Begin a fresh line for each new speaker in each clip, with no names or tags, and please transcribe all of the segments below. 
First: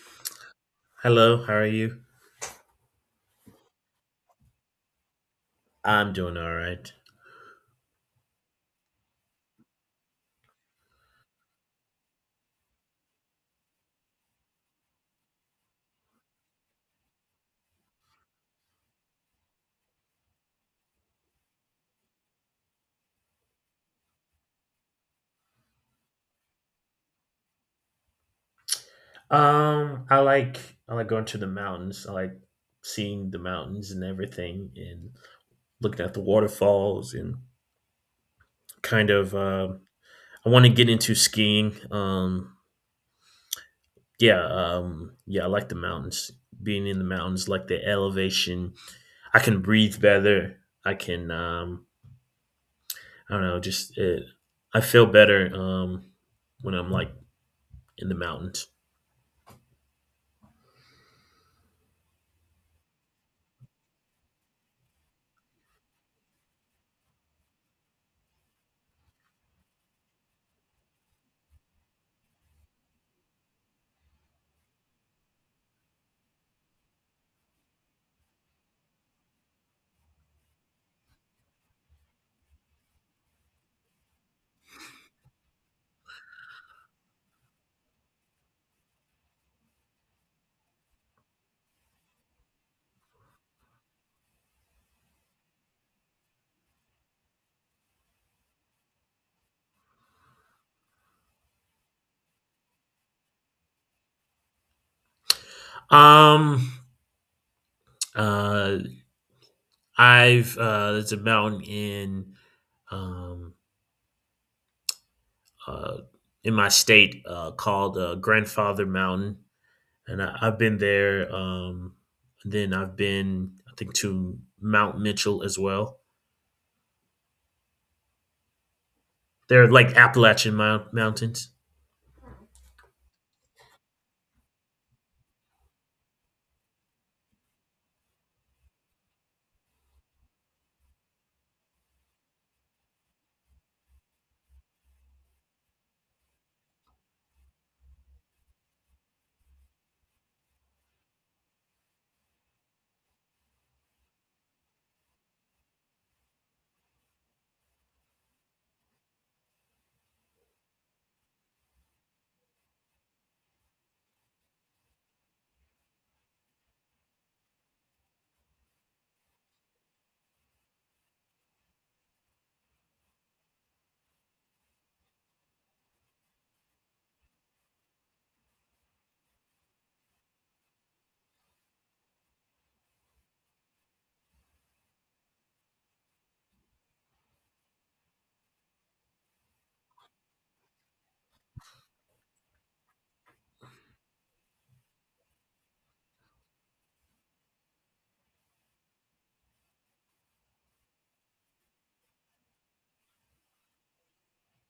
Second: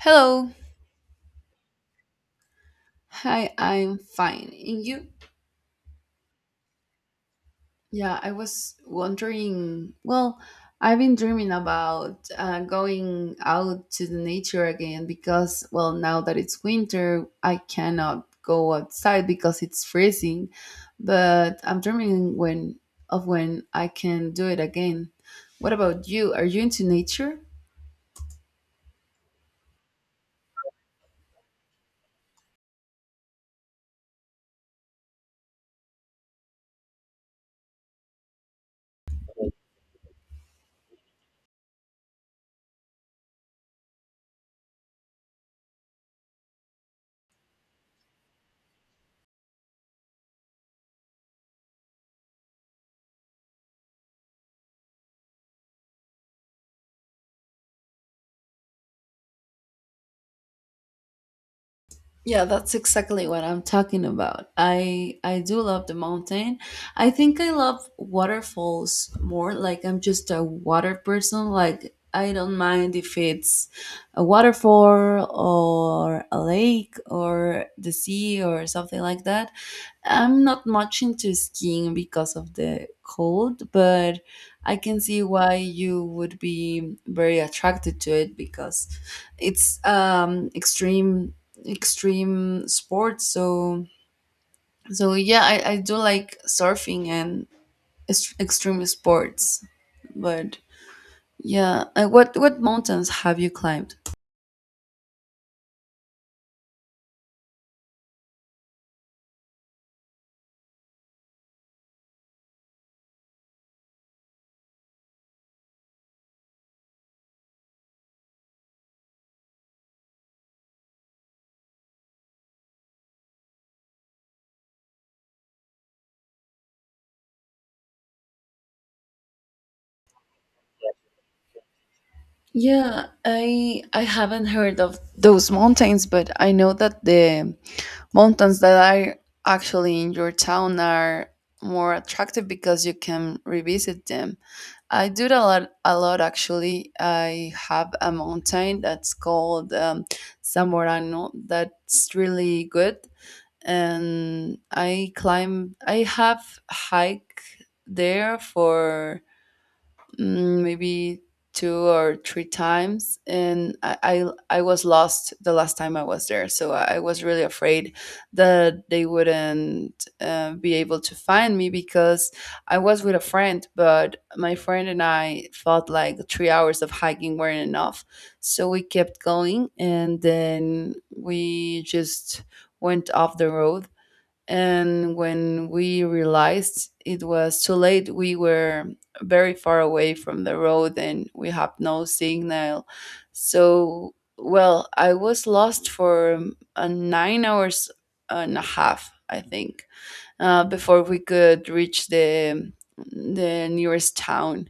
Hello.
Hello, how are you?
Hi, I'm fine. And you?
I'm doing all right.
Yeah, I was wondering. Well, I've been dreaming about going out to the nature again because, well, now that it's winter, I cannot go outside because it's freezing. But I'm dreaming when of when I can do it again. What about you? Are you into nature?
Um, I like I like going to the mountains. I like seeing the mountains and everything, and looking at the waterfalls, and kind of uh, I want to get into skiing. Yeah, yeah, I like the mountains. Being in the mountains, like the elevation, I can breathe better. I can, I don't know, I feel better when I'm like in the mountains.
Yeah, that's exactly what I'm talking about. I do love the mountain. I think I love waterfalls more. Like I'm just a water person. Like I don't mind if it's a waterfall or a lake or the sea or something like that. I'm not much into skiing because of the cold, but I can see why you would be very attracted to it because it's extreme extreme sports, so yeah, I do like surfing and extreme sports, but yeah. What mountains have you climbed?
Um, uh, I've There's a mountain um, uh, in my state called Grandfather Mountain, and I've been there. Then I've been, I think, to Mount Mitchell as well. They're like Appalachian mountains.
Yeah, I haven't heard of those mountains, but I know that the mountains that are actually in your town are more attractive because you can revisit them. I do it a lot actually. I have a mountain that's called San Morano, that's really good, and I climb. I have hike there for maybe two or three times, and I was lost the last time I was there, so I was really afraid that they wouldn't be able to find me, because I was with a friend, but my friend and I felt like 3 hours of hiking weren't enough, so we kept going, and then we just went off the road. And when we realized it was too late, we were very far away from the road and we had no signal. So, well, I was lost for 9 hours and a half, I think, before we could reach the nearest town.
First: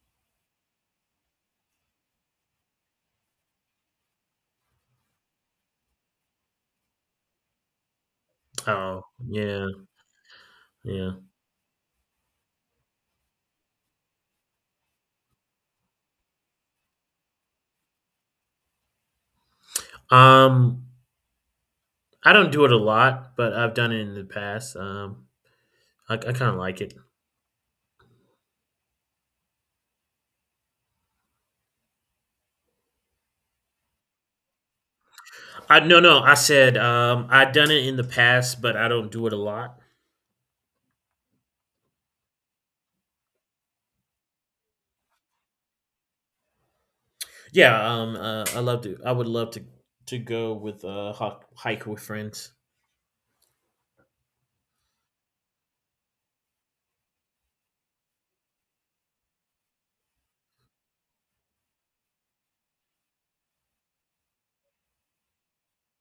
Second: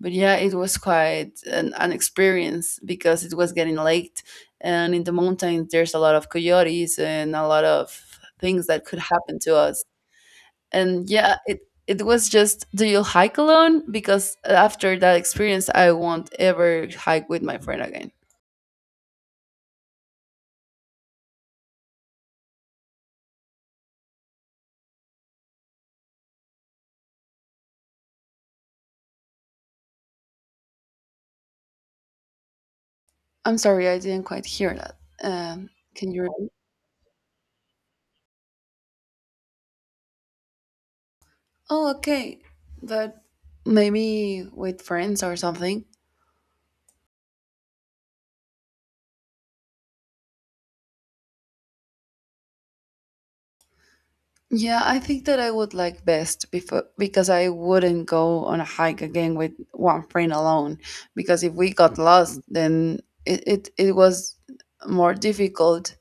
But yeah, it was quite an experience, because it was getting late, and in the mountains there's a lot of coyotes and a lot of things that could
Oh,
happen to
yeah,
us. And
yeah.
yeah, it was just, do you hike alone? Because after that experience, I won't ever hike with my friend again.
Um, I don't do it a lot, but I've done it in the past. I kind of like it.
I'm sorry, I didn't quite hear that. Um,
I no,
can
no.
you
I
repeat?
said I've done it in the past, but I don't do it a lot.
Oh, okay, but maybe with friends or something.
Yeah, I love to. I would love to go with hike with friends.
Yeah, I think that I would like best before, because I wouldn't go on a hike again with one friend alone, because if we got lost, then it was more difficult.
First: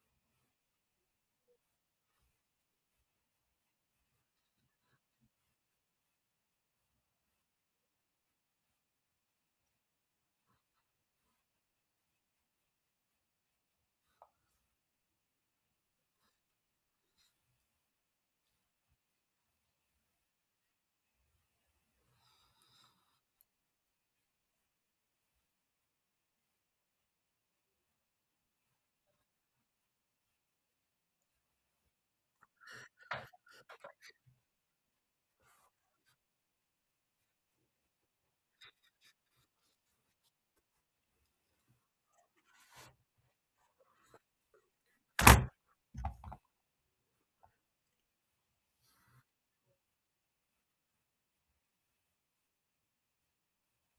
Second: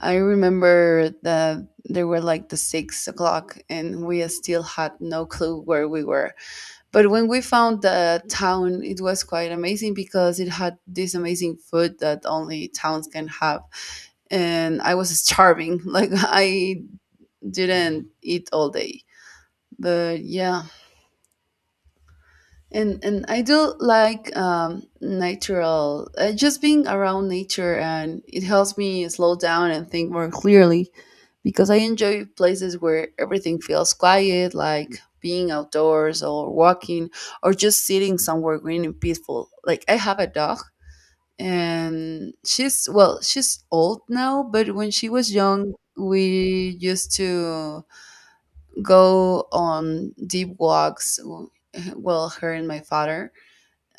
I remember that there were like the 6 o'clock and we still had no clue where we were. But when we found the town, it was quite amazing because it had this amazing food that only towns can have, and I was starving. Like I didn't eat all day, but yeah. And I do like natural, just being around nature, and it helps me slow down and think more clearly, because I enjoy places where everything feels quiet, like being outdoors or walking or just sitting somewhere green and peaceful. Like I have a dog, and she's, well, she's old now, but when she was young, we used to go on deep walks, well, her and my father,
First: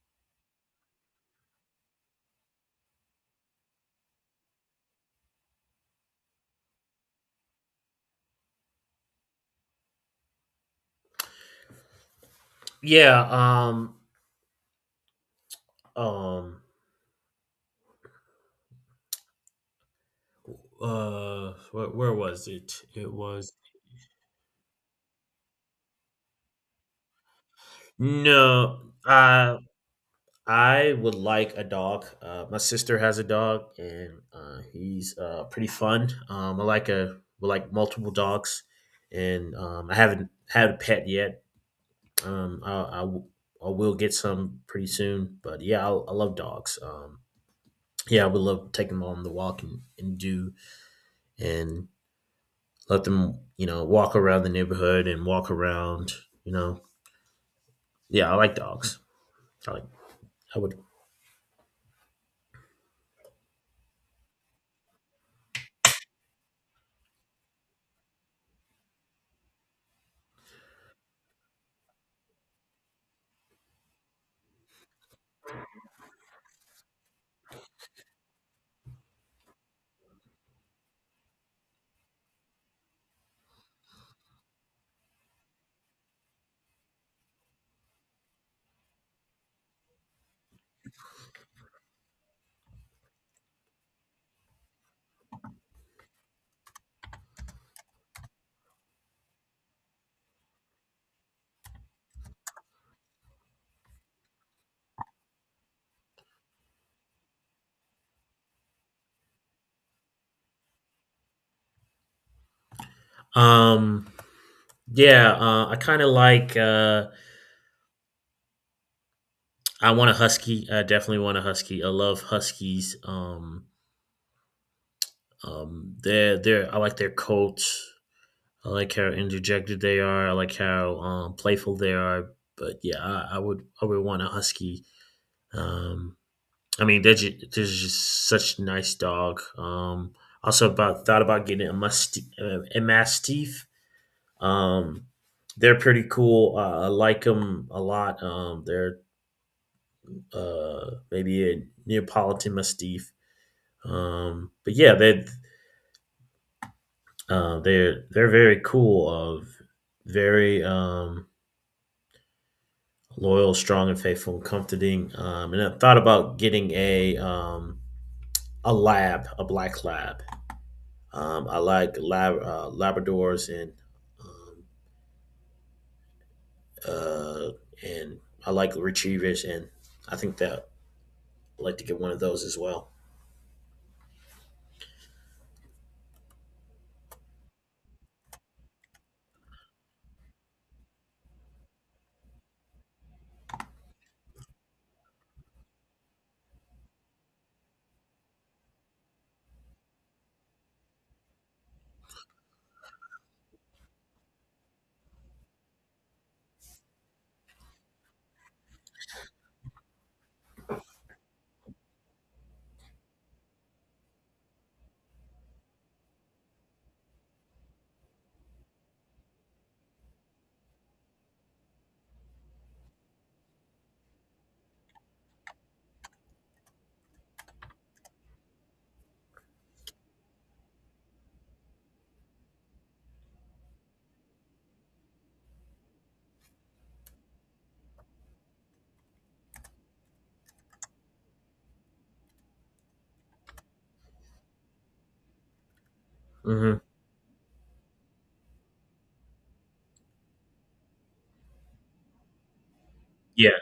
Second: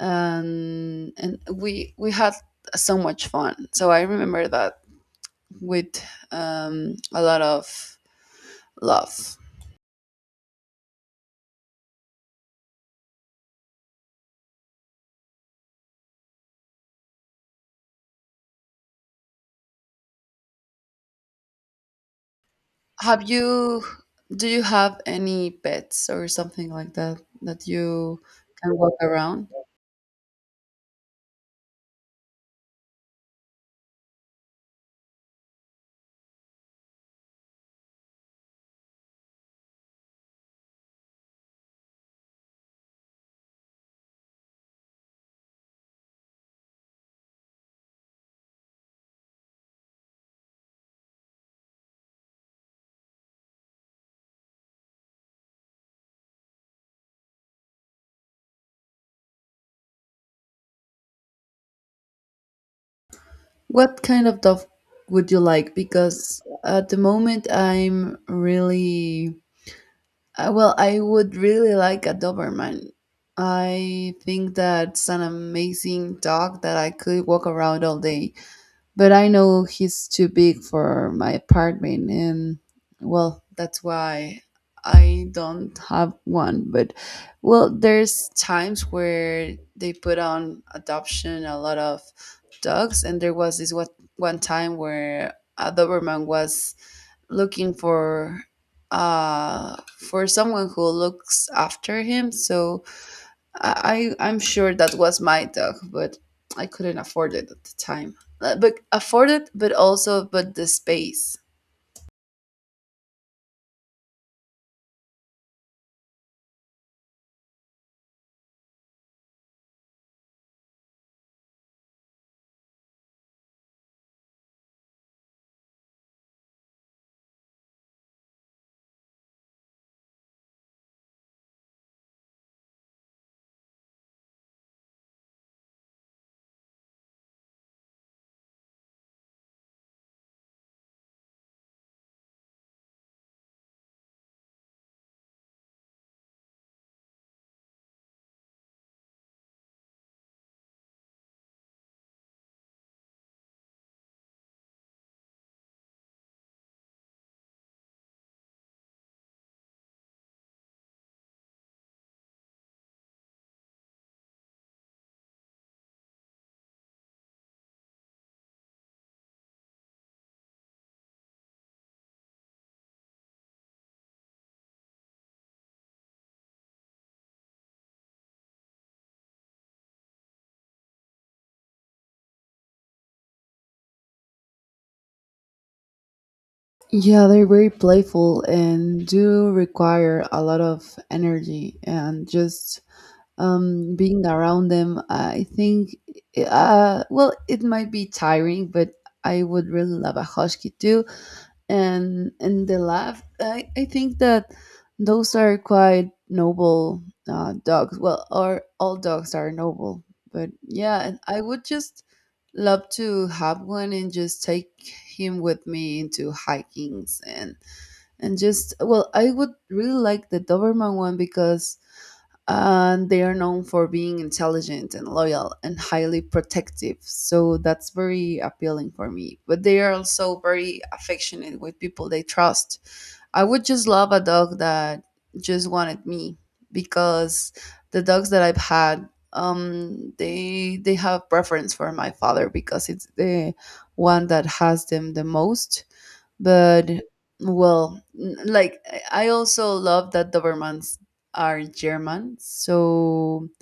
and we had so much fun. So I remember that with a lot of love.
Yeah, um, where was it? It
Have
was
you Do you have any pets or something like that that you can
no.
walk around?
I I would like a dog. My sister has a dog, and he's pretty fun. I like a we like multiple dogs, and I haven't had a pet yet. Um, I I w- I will get some pretty soon, but yeah, I love dogs. Yeah, I would love to take them on the walk and do and let them, walk around the neighborhood and walk around, you know. Yeah, I like dogs. I like I would
What kind of dog would you like? Because at the moment I'm really... well, I would really like a Doberman. I think that's an amazing dog that I could walk around all day. But I know he's too big for my apartment, and well, that's why I don't have one. But well, there's times where they put on adoption a lot of dogs, and there was this one time where a Doberman was looking for someone who looks after him, so I'm sure that was my dog, but I couldn't afford it at the time. But afford it but also but the space.
um yeah, I kind of like I want a husky. I definitely want a husky. I love huskies. They're I like their coats. I like how interjected they are. I like how playful they are. But yeah, I would want a husky. Um I mean, they're just such nice dog. Also about thought about getting a mastiff. Um, they're pretty cool. I like them a lot. They're Maybe a Neapolitan mastiff. But yeah, they're very cool. Of very loyal, strong, and faithful, and comforting. And I thought about getting a black lab. I like Labradors um, uh, and I like retrievers, and I think that I'd like to get one of those as well.
Yeah, they're very playful and do require a lot of energy, and just being around them, I think, well, it might be tiring, but I would really love a husky too. And the laugh, I think that those are quite noble dogs. Well, or all dogs are noble, but yeah, and I would just love to have one and just take him with me into hikings. And just, well, I would really like the Doberman one, because and they are known for being intelligent and loyal and highly protective. So that's very appealing for me. But they are also very affectionate with people they trust. I would just love a dog that just wanted me, because the dogs that I've had, they have preference for my father because it's the one that has them the most.
Hmm.
But well, like I also love that Dobermans are German, so
Yeah.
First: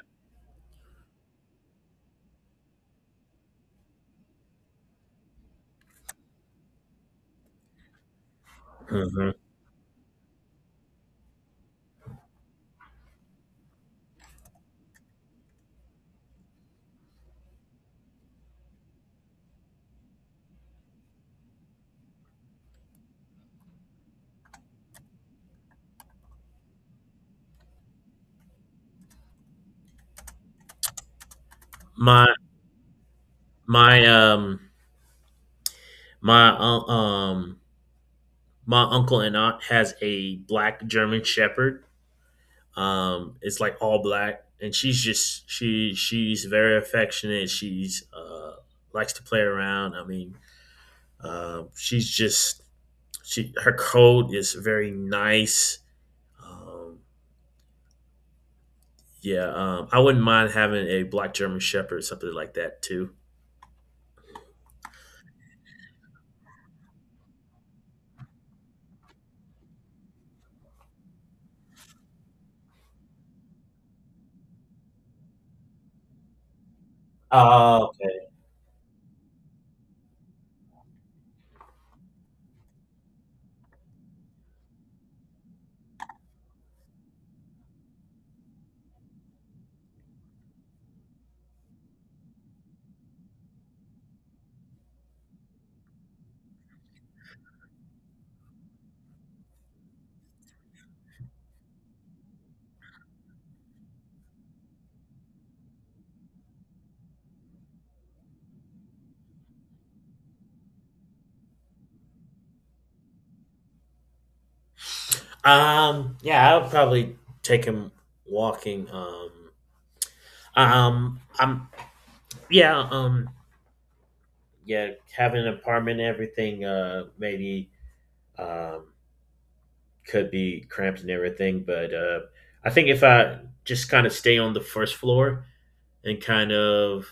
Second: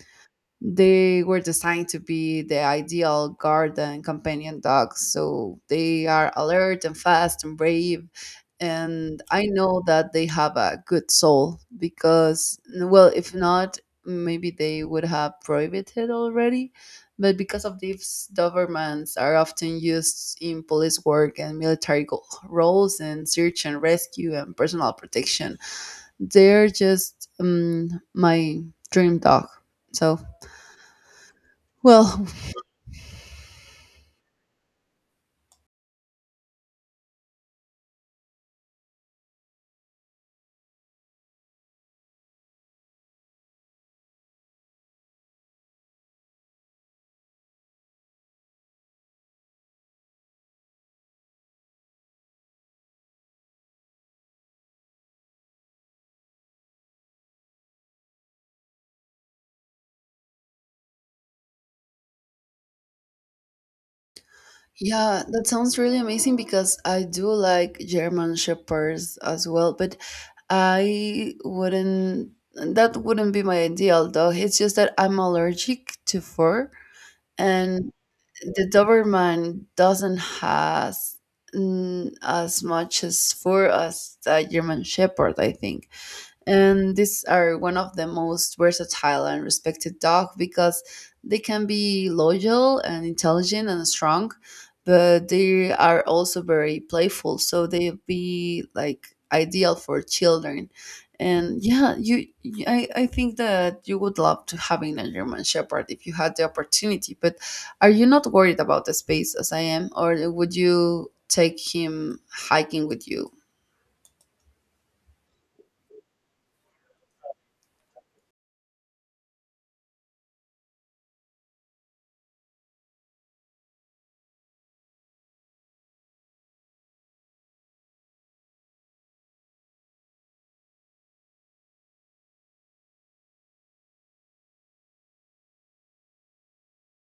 they were designed to be the ideal garden companion dogs, so they are alert and fast and brave. And
Hmm.
I know that they have a good soul, because, well, if not, maybe they would have prohibited already. But because of these, Dobermans are often used in police work and military roles, and search and rescue and personal protection. They're just my dream dog. So, well,
My my um my un- um my uncle and aunt has a black German Shepherd. It's like all black, and she's very affectionate. She's likes to play around. I mean, um, she's just she her code is very nice. Um, yeah, I wouldn't mind having a black German Shepherd, something like that too.
yeah, that sounds really amazing, because I do like German Shepherds as well, but I wouldn't, that wouldn't be my ideal dog. It's just that I'm allergic to fur,
Oh,
and
okay.
the Doberman doesn't has as much as fur as a German Shepherd, I think. And these are one of the most versatile and respected dogs, because they can be loyal and intelligent and strong, but they are also very playful. So they be like ideal for children. And yeah, I think that you would love to having a German Shepherd if you had the opportunity. But are you not worried about the space as I am, or would you take him hiking with you?
Yeah, I would probably take him walking. Um, I'm yeah, um, yeah, having an apartment and everything, maybe um could be cramped and everything, but I think if I just kind of stay on the first floor and kind of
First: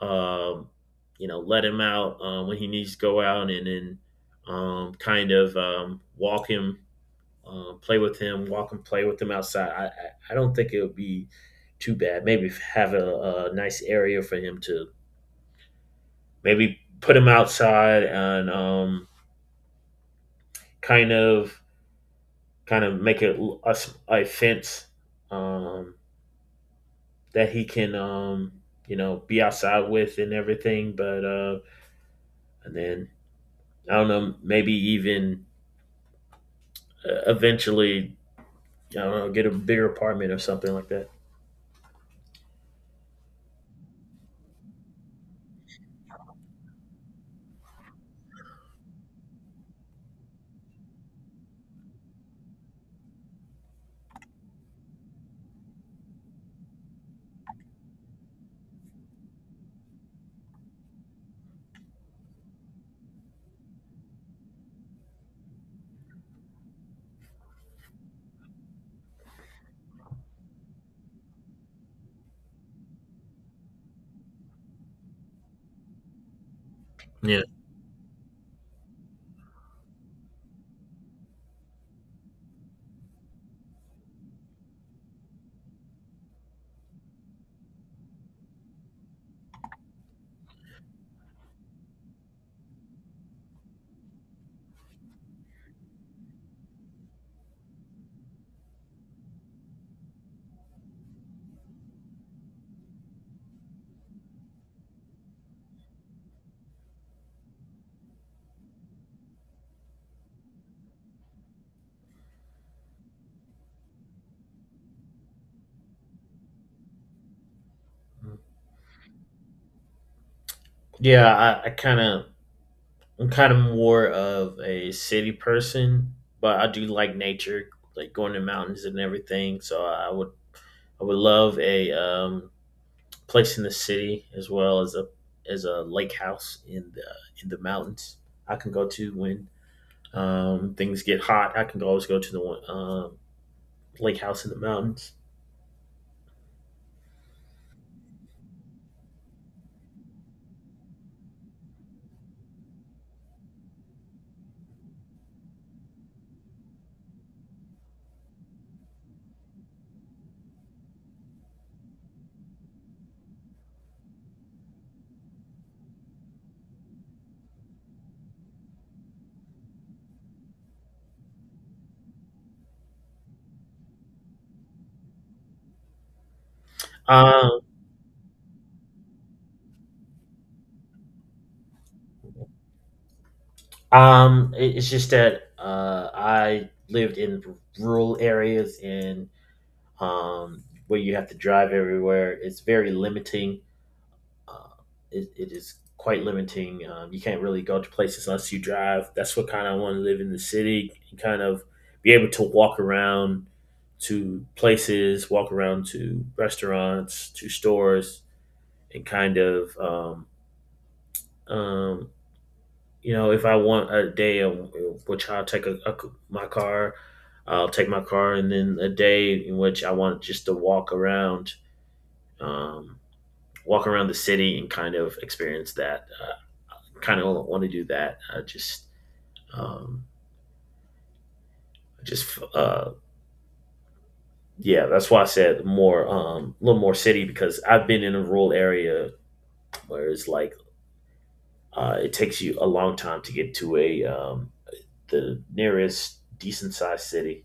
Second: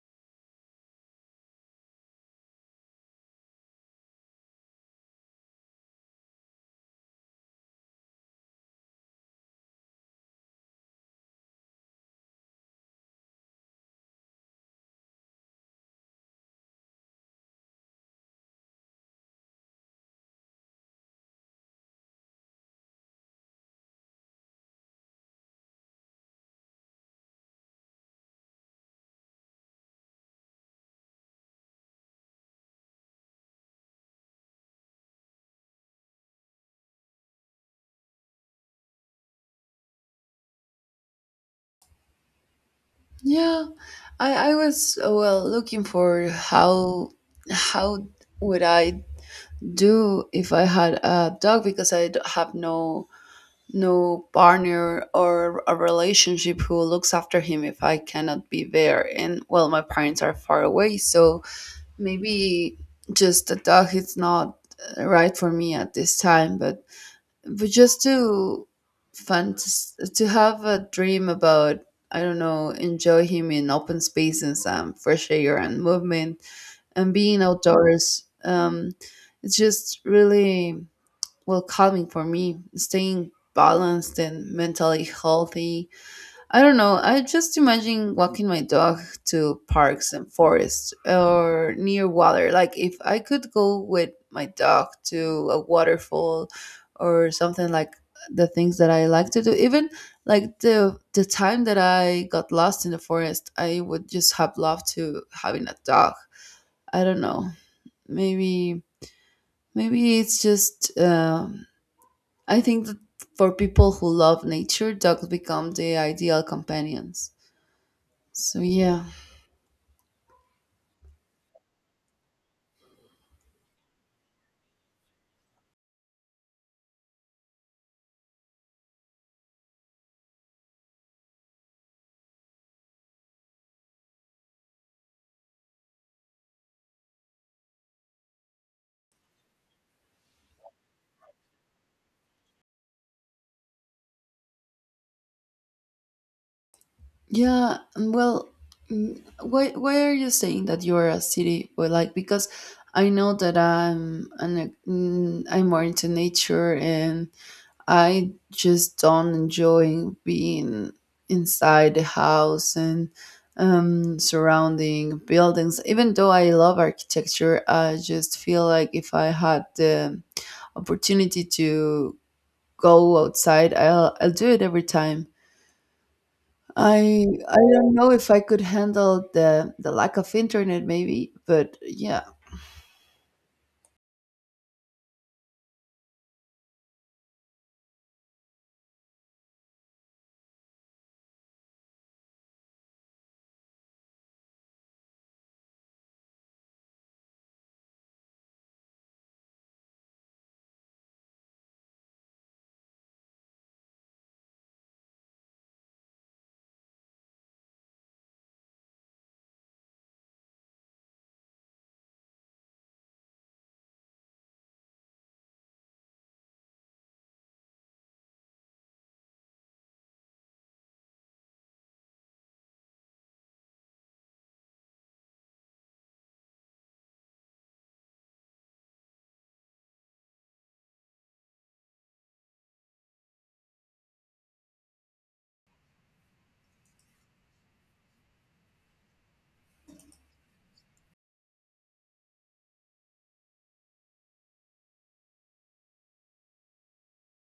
um, let him out when he needs to go out, and then kind of walk him, play with him, walk and play with him outside. I don't think it would be too bad. Maybe have a nice area for him to maybe put him outside and kind of kind of make it a, a fence um, that he can be outside with and everything. But and then I don't know, maybe even eventually, I don't know, get a bigger apartment or something like that.
Yeah, I was well, looking for how how would I do if I had a dog, because I have no no partner or a relationship who looks after him if I cannot be there. And well, my parents are far away, so maybe just a dog is not right for me at this time. But just to fantas to have a dream about, I don't know, enjoy him in open spaces and fresh air and movement and being
Yeah.
outdoors. It's just really, well, calming for me, staying balanced and mentally healthy. I don't know. I just imagine walking my dog to parks and forests or near water. Like if I could go with my dog to a waterfall or something like the things that I like to do. Even like the time that I got lost in the forest, I would just have loved to having a dog. I don't know. Maybe it's just I think that for people who love nature, dogs become the ideal companions. So yeah,
Yeah, I'm kind of more of a city person, but I do like nature, like going to mountains and everything. So I would love a place in the city as well as as a lake house in the mountains. I can go to when things get hot. I can always go to the one, lake house in the mountains.
yeah. and Well, why are you saying that you're a city boy? Like, because I know that I'm an I'm more into nature, and I just don't enjoy being inside the house and surrounding buildings. Even though I love architecture, I just feel like if I had the opportunity to go outside, I'll do it every time. I
Um,
don't know if I could handle the lack of internet maybe, but yeah.
It's just that I lived in rural areas and where you have to drive everywhere. It's very limiting. Uh, it is quite limiting. You can't really go to places unless you drive. That's what kind of want to live in the city and kind of be able to walk around to places, walk around to restaurants, to stores, and kind of um, if I want a day, which I'll take my car, I'll take my car, and then a day in which I want just to um, walk around the city and kind of experience that. Kind of want to do that. I um, just Yeah, that's why I said more, a little more city because I've been in a rural area where it takes you a long time to get to a the nearest decent sized city.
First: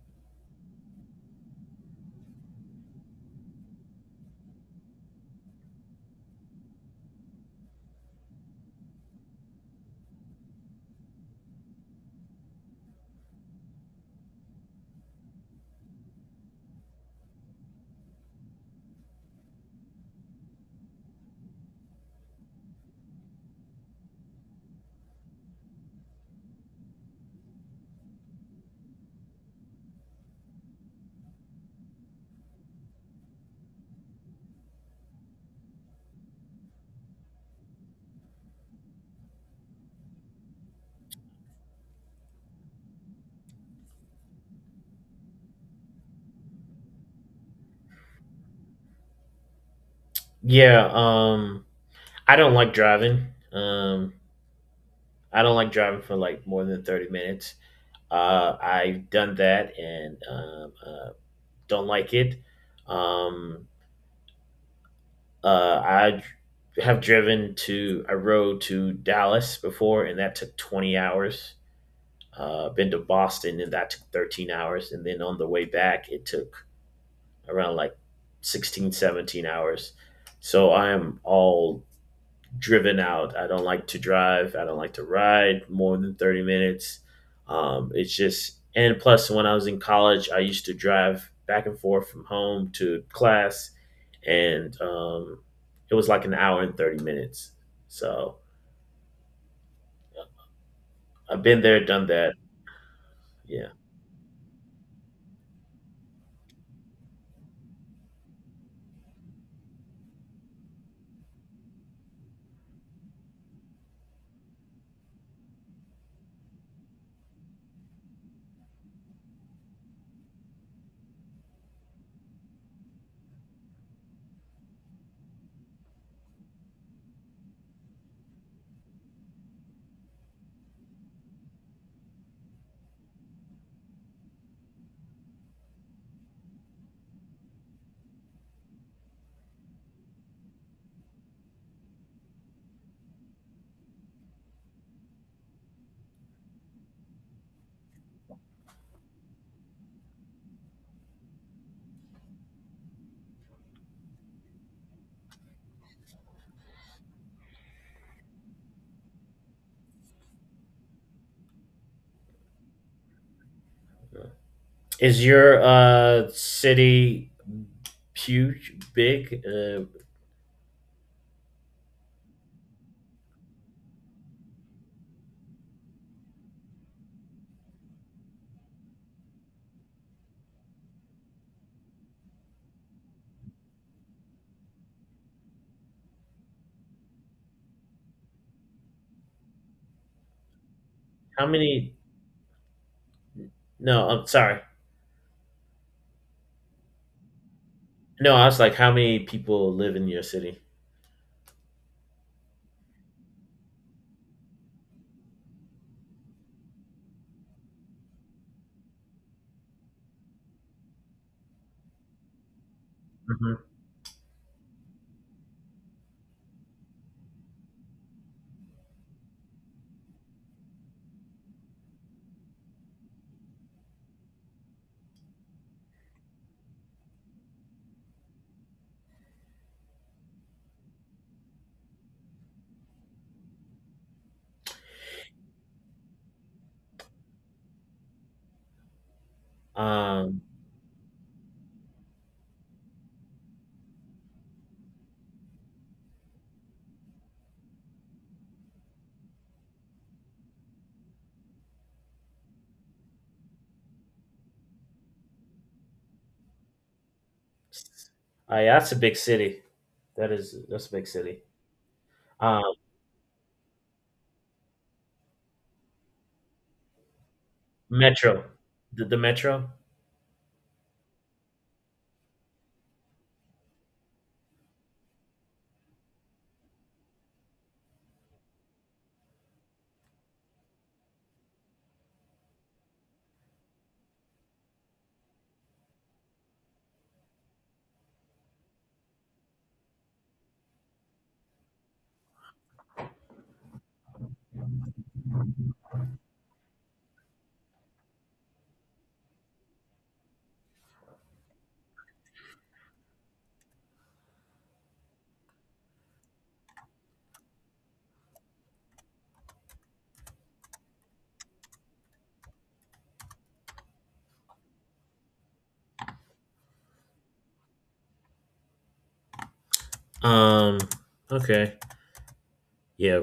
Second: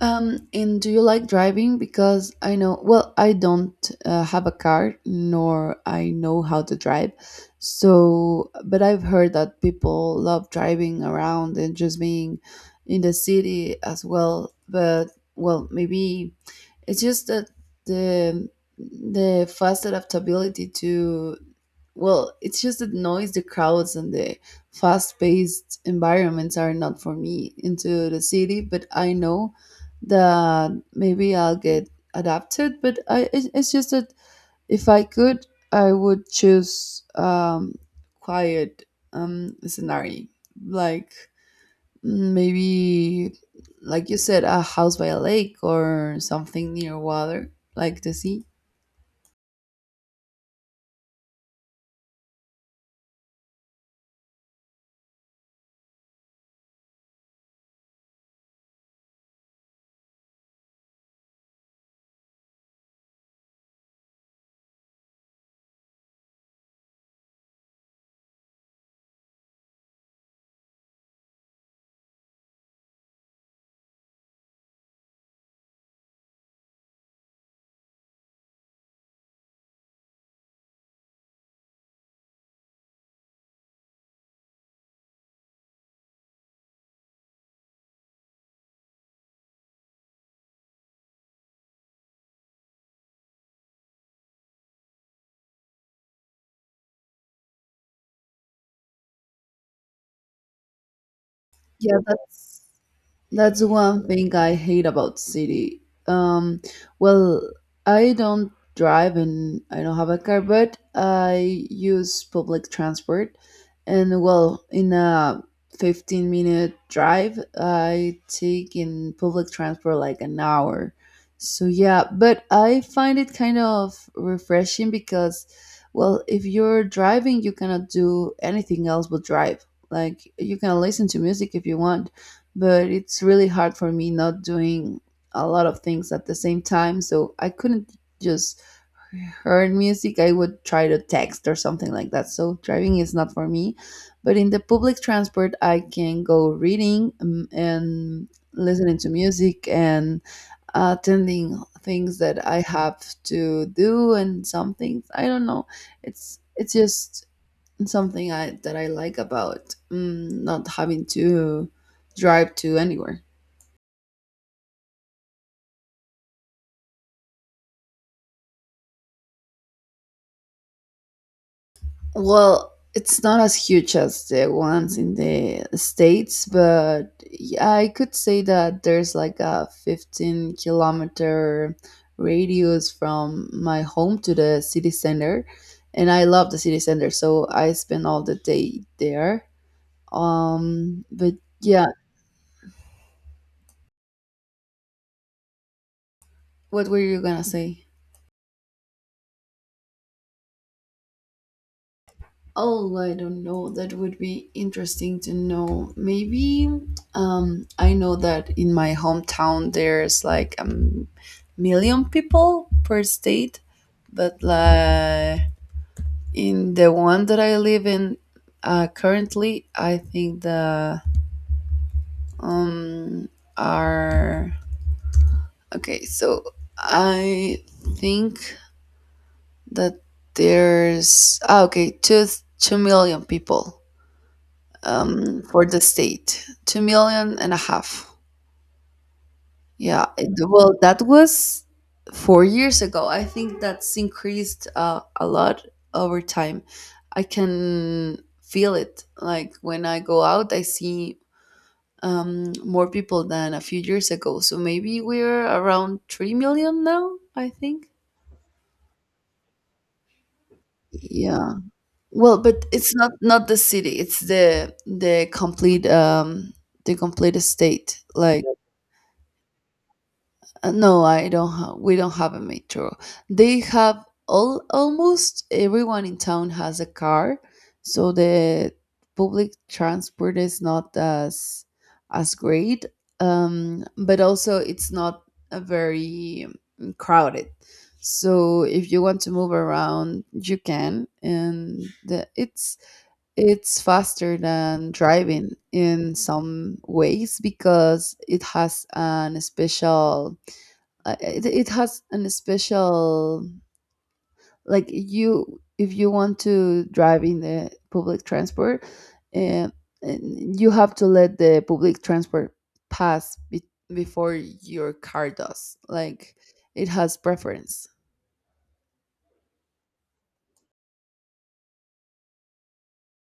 And do you like driving? Because I know, well, I don't have a car, nor I know how to drive. So, but I've heard that people love driving around and just being in the city as well. But well, maybe it's just that the the fast adaptability to... Well, it's just that noise, the crowds, and the fast paced environments are not for me into the city, but I know that maybe I'll get adapted. But it's just that if I could, I would choose quiet scenario. Like maybe, like you said, a house by a lake or something near water, like the sea.
Yeah, I don't like driving. Um, I don't like driving for like more than 30 minutes. I've done that and don't like it. Um, I d- have driven to, I rode to Dallas before and that took 20 hours. Been to Boston and that took 13 hours. And then on the way back, it took around like 16, 17 hours. So I am all driven out. I don't like to drive. I don't like to ride more than 30 minutes. It's just, and plus, when I was in college, I used to drive back and forth from home to class, and it was like an hour and 30 minutes. So I've been there,
Yeah,
done that.
that's
Yeah.
one thing I hate about city. Um, well, I don't drive and I don't have a car, but I use public transport. And well, in a 15-minute drive, I take in public transport like an hour. So yeah, but I find it kind of refreshing because, well, if you're driving, you cannot do anything else but drive. Like you can listen to music if you want, but it's really hard for me not doing a lot of things at the same time, so I couldn't just hear music. I would try to text or something like that. So driving is not for me, but in the public transport I can go reading and listening to music and attending things that I have to do and some things. I don't know, it's just something that I like about not having to drive to anywhere.
Is your city huge, big?
Well, it's not as huge as the ones in the States, but yeah, I could say that there's like a 15-kilometer radius from my home to the city center. And I love the city center, so I spend all the day there. But
How
yeah,
many? No, I'm sorry.
what were you gonna say?
No, I was like, how many people live in your city?
Oh, I don't know. That would be interesting to know. Maybe I know that in my hometown there's like a million people per state,
Mhm.
but like in the one that I live in currently, I think the um are okay. So I think that there's ah, okay two million people, for the state. 2 million and a half. Yeah. it-
Um,
well, that was 4 years ago. I think that's increased a lot over time. I can feel it. Like when I go out, I see more people than a few years ago. So maybe we're around 3 million now, I think.
s- yeah, that's a big city. That's a big city.
Yeah. Well, but
Um,
it's not not the city. It's the complete the complete estate. Like
Metro, the metro.
No, I don't have. We don't have a metro. They have all almost everyone in town has a car, so the public transport is not as as great. But also it's not a very crowded. So if you want to move around, you can, and it's faster than driving in some ways because it has an special it has an special, like you if you want to drive in the public transport and, and you have to let the public transport pass before your car does, like it has preference.
Um, okay, yeah,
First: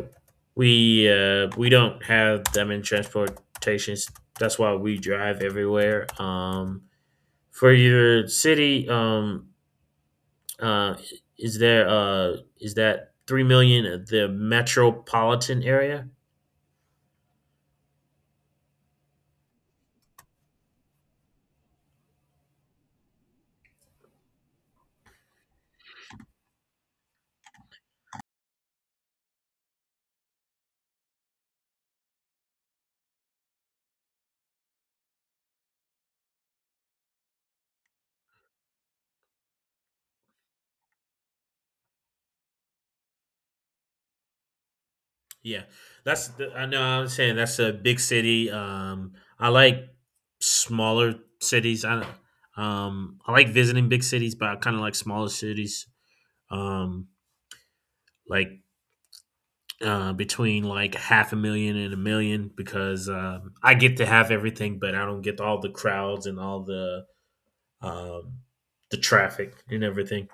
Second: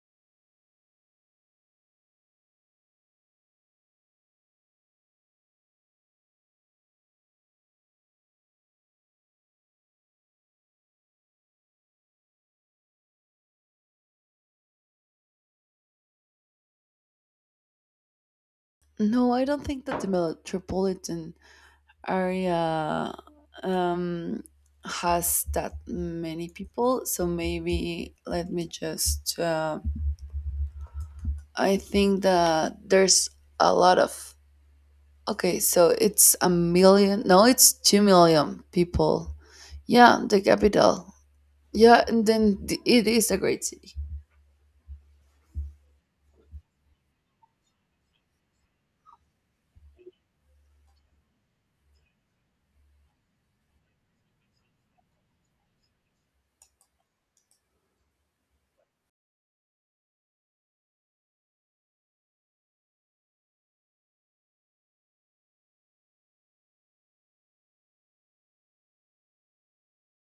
we don't have that many transportations. That's why we drive everywhere. For your city, Uh, is there is that 3 million the metropolitan area?
No, I don't think that the metropolitan area um, has that many people. So maybe let me just. I think that there's a lot of. Okay, so it's a million. No, it's 2 million people. Yeah, the capital. Yeah, and then it is a great city.
Yeah, I know I'm saying that's a big city. I like smaller cities. I like visiting big cities, but I kind of like smaller cities. Um, like Between like half a million and a million because I get to have everything, but I don't get all the crowds and all um the traffic and everything.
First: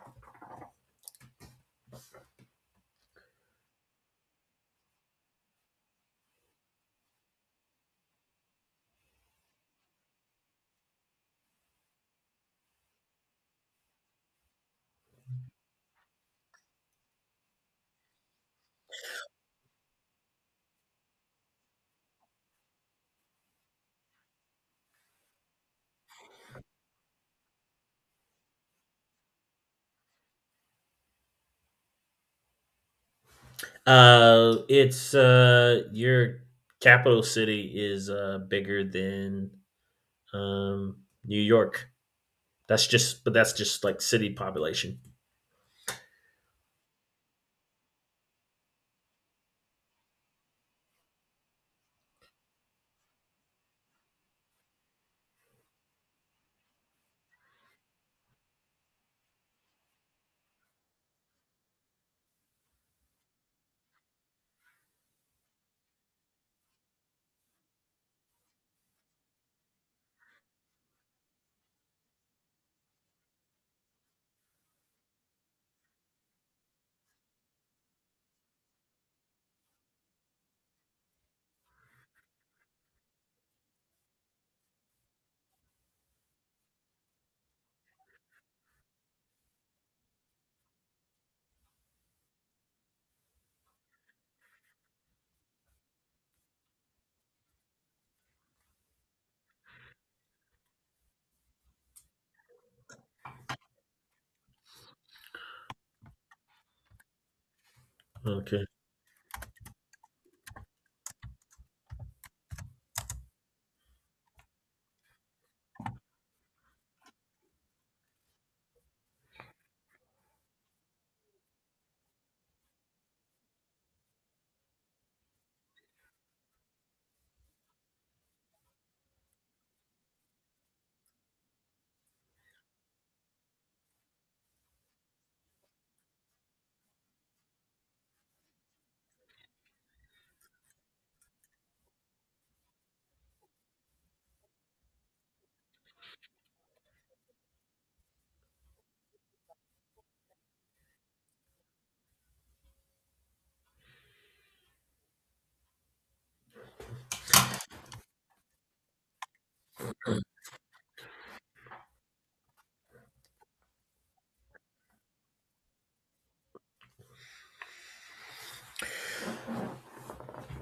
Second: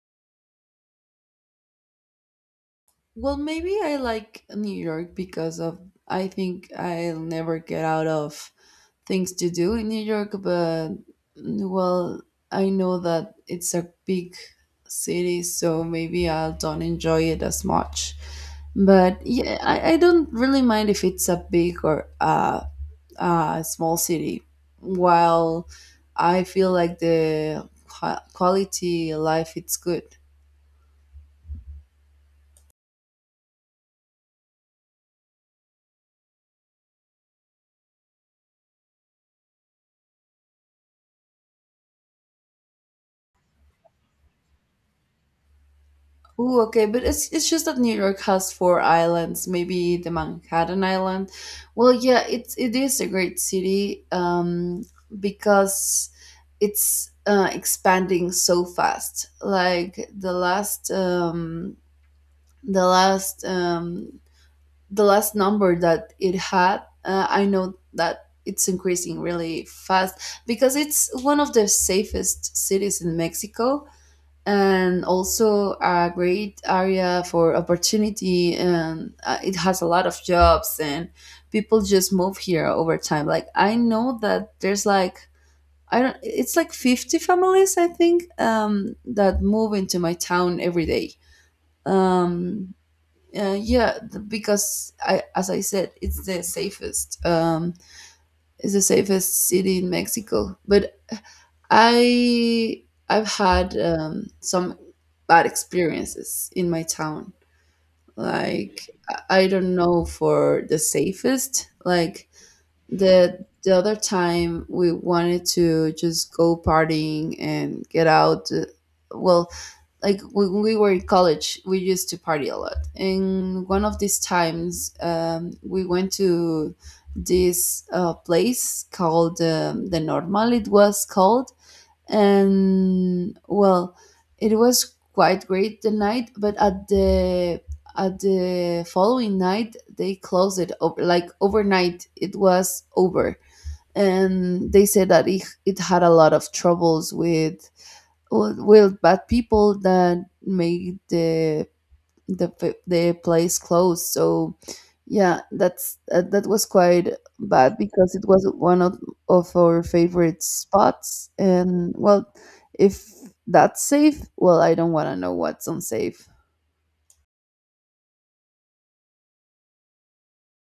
Well, maybe I like New York because of. I think I'll never get out of things to do in New York, but well, I know that it's a big city, so maybe I don't enjoy it as much. But yeah, I don't really mind if it's a big or a small city. While I feel like the quality life it's good.
It's Your capital city is bigger than um New York. But that's just like city population.
Ooh, okay, but it's just that New York has four islands, maybe the Manhattan Island. Well, yeah, it is a great city because it's expanding so fast. Like the last um the last number that it had, I know that it's increasing really fast because it's one of the safest cities in Mexico, and also a great area for opportunity, and it has a lot of jobs, and people just move here over time. Like I know that there's like, I don't, it's like 50 families, I think, that move into my town every day. um, yeah, because I, as I said, it's the safest city in Mexico. But I I've had some bad experiences in my town.
Okay.
Like I don't know for the safest. Like the other time we wanted to just go partying and get out. Well, like when we were in college, we used to party a lot. And one of these times, we went to this place called the Normal, it was called. And well, it was quite great the night, but at the following night they closed it over, like overnight it was over. And they said that it had a lot of troubles with bad people that made the place closed. So yeah, that's that, that was quite bad because it was one of our favorite spots. And well, if that's safe, well, I don't want to know what's unsafe.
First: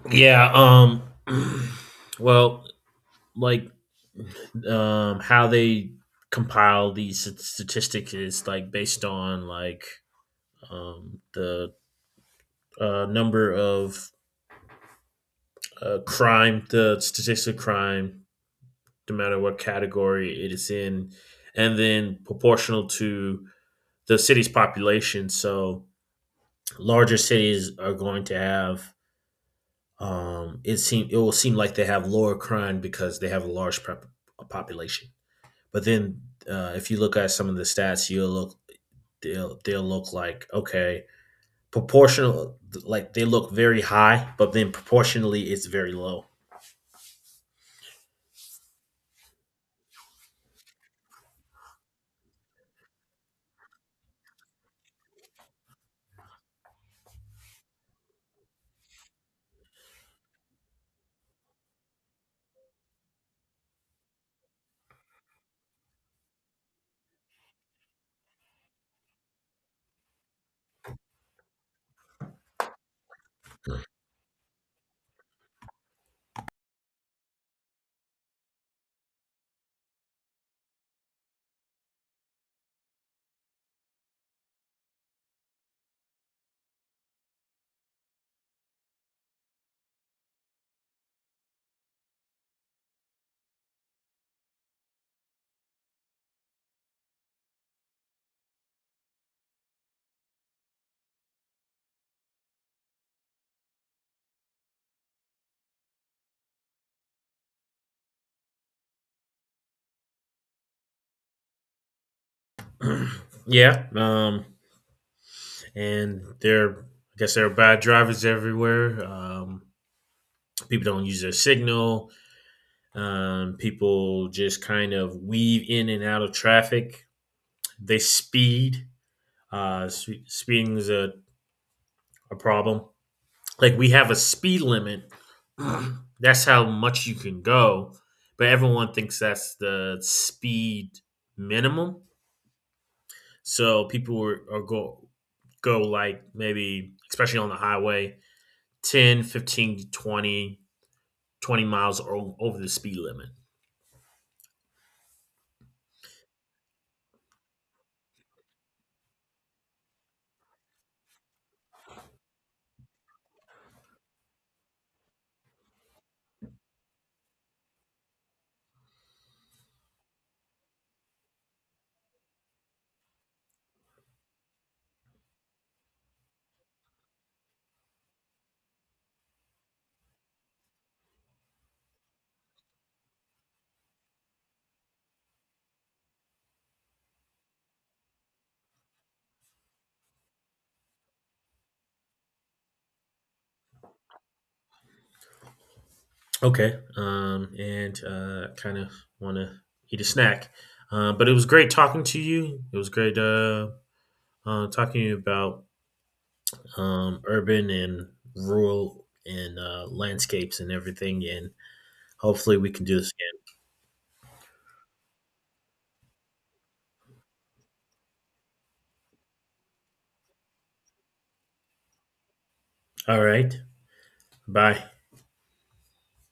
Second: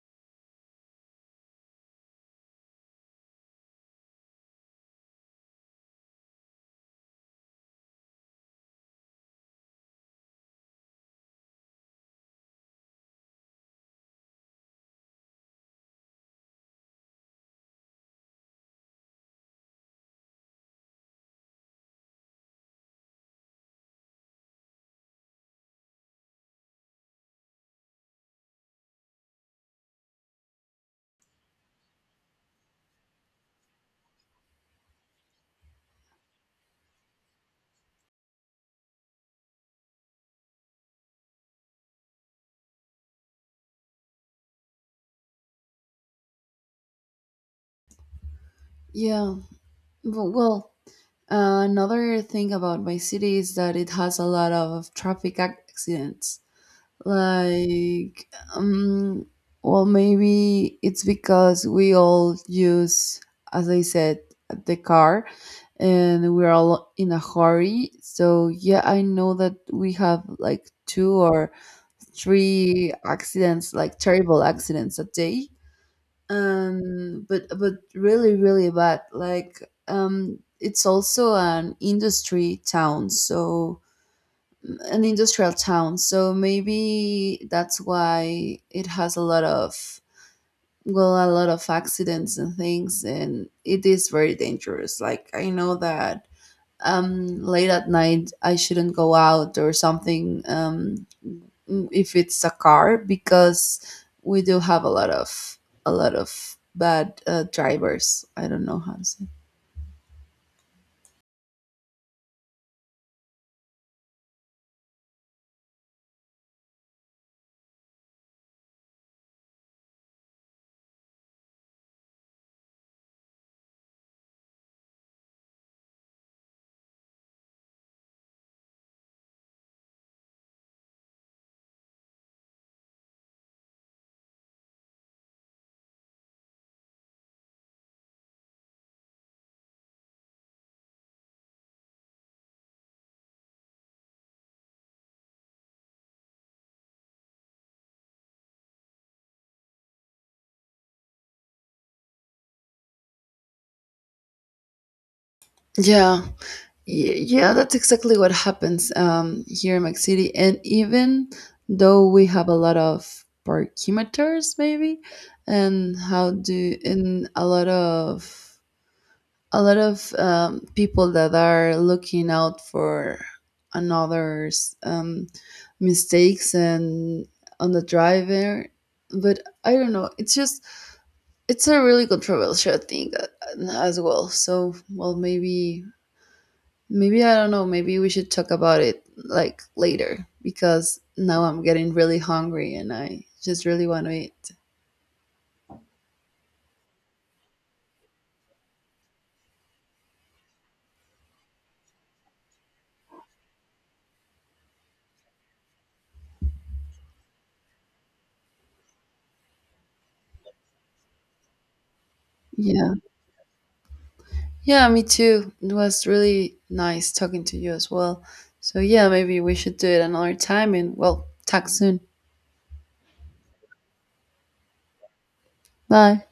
Yeah. Well, like, how they compile these statistics is like based on like the number of crime, the statistic of crime no matter what category it is in, and then proportional to the city's population. So larger cities are going to have it will seem like they have lower crime because they have a large population. But then if you look at some of the stats, you'll look they'll look like okay proportional like they look very high, but then proportionally it's very low.
Yeah. Well, another thing about my city is that it has a lot of traffic accidents. Like, um, well, maybe it's because we all use, as I said, the car, and we're all in a hurry. So yeah, I know that we have like two or three accidents, like terrible accidents a day. But really, really bad. Like, it's also an industry town, so an industrial town, so maybe that's why it has a lot of, well, a lot of accidents and things. And it is very dangerous. Like I know that late at night I shouldn't go out or something. If it's a car, because we do have a lot of bad drivers, I don't know how to say.
Yeah, I guess there are bad drivers everywhere. People don't use their signal. People just kind of weave in and out of traffic. They speed. Uh, Speeding is a problem. Like we have a speed limit. That's how much you can go, but everyone thinks that's the speed minimum. So people are go like maybe especially on the highway ten, 15, 20, 20 miles over the speed limit.
Yeah. Yeah, that's exactly what happens here in Mexico City. And even though we have a lot of parkimeters, maybe, and how do, and a lot of people that are looking out for another's mistakes and on the driver, but I don't know. It's just it's a really controversial thing as well. So well, maybe I don't know, maybe we should talk about it like later, because now I'm getting really hungry and I just really want to eat.
Okay. And Kind of want to eat a snack. But it was great talking to you. It was great talking to you about urban and rural and landscapes and everything. And hopefully we can
Yeah.
do this
Yeah, me too. It was really nice talking to you as well. So yeah, maybe we should do it another time and, well, talk soon.
again. All right. Bye.
Bye.